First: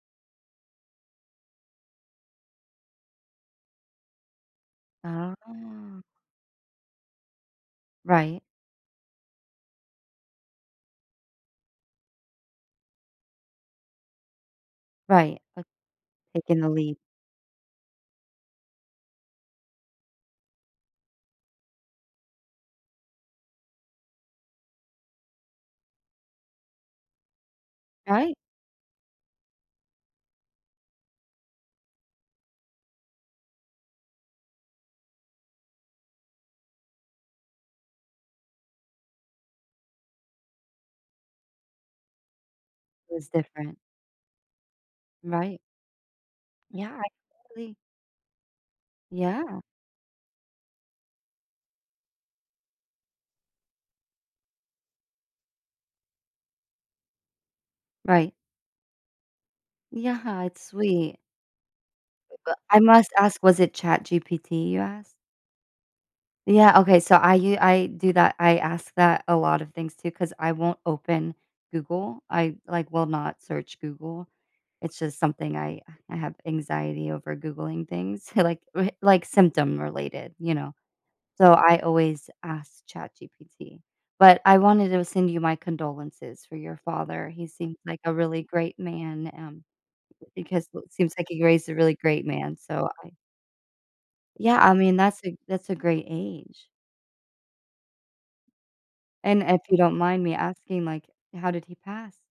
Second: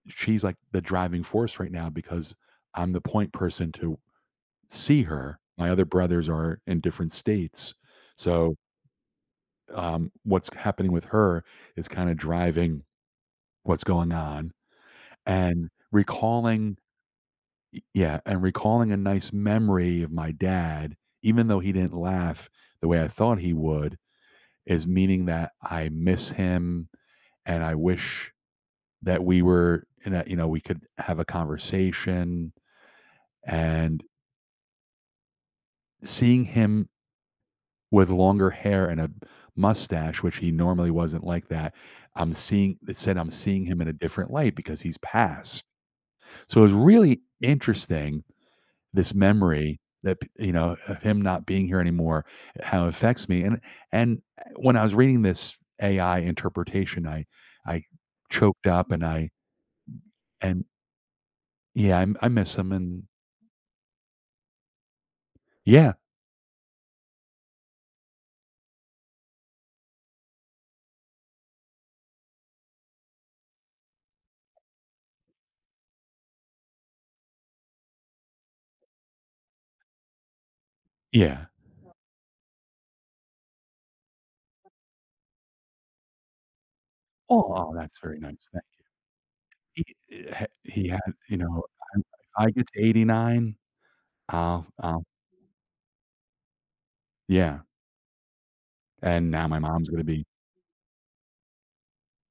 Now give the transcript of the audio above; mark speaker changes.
Speaker 1: She's like the driving force right now because I'm the point person to see her. My other
Speaker 2: Oh.
Speaker 1: brothers are in different states,
Speaker 2: Right.
Speaker 1: so Um, what's k happening with her is kinda driving what's going on
Speaker 2: Right, like
Speaker 1: and
Speaker 2: taking the
Speaker 1: recalling
Speaker 2: leap.
Speaker 1: Ye yeah, and recalling a nice memory of my dad, even though he didn't laugh the way I thought he would, is meaning that I miss him, and I wish
Speaker 2: Right.
Speaker 1: that we were in that, you know, we could have a conversation. And Seeing him with longer hair and a p mustache, which he normally wasn't like that, I'm seeing it
Speaker 2: It
Speaker 1: said,
Speaker 2: was
Speaker 1: I'm seeing
Speaker 2: different.
Speaker 1: him in a different light because he's
Speaker 2: Right.
Speaker 1: passed. So, it's
Speaker 2: Yeah, I
Speaker 1: really
Speaker 2: totally
Speaker 1: interesting, this
Speaker 2: Yeah.
Speaker 1: memory that p you know, of him not being here anymore, how it affects me and and when I was reading this AI interpretation, I I
Speaker 2: Right.
Speaker 1: choked up and I
Speaker 2: Yeah, it's
Speaker 1: And
Speaker 2: sweet.
Speaker 1: Yeah, I I
Speaker 2: B
Speaker 1: miss
Speaker 2: but
Speaker 1: him
Speaker 2: I
Speaker 1: and
Speaker 2: must ask, was it Chat GPT you asked?
Speaker 1: Yeah.
Speaker 2: Yeah, okay, so I u I do that, I ask that a lot of things too 'cause I won't open Google. I, like, will not search Google. It's just something I I have anxiety over Googling things, like, r like symptom related, you know.
Speaker 1: Yeah.
Speaker 2: So, I always ask Chat GPT, but I wanted to send you my condolences for your father, he
Speaker 1: Aww,
Speaker 2: seems
Speaker 1: that's
Speaker 2: like a
Speaker 1: very
Speaker 2: really
Speaker 1: nice, thank
Speaker 2: great man, um,
Speaker 1: you. He, eh, ha
Speaker 2: because well
Speaker 1: he
Speaker 2: it
Speaker 1: had,
Speaker 2: seems like
Speaker 1: you
Speaker 2: he
Speaker 1: know,
Speaker 2: raised a really
Speaker 1: I if
Speaker 2: great
Speaker 1: I
Speaker 2: man,
Speaker 1: get to
Speaker 2: so
Speaker 1: eighty
Speaker 2: I
Speaker 1: nine,
Speaker 2: Yeah,
Speaker 1: I'll
Speaker 2: I mean,
Speaker 1: I'll
Speaker 2: that's a that's a great age.
Speaker 1: Yeah. And
Speaker 2: And
Speaker 1: now my
Speaker 2: if you
Speaker 1: mom's
Speaker 2: don't
Speaker 1: gonna
Speaker 2: mind
Speaker 1: be
Speaker 2: me asking, like, how did he pass?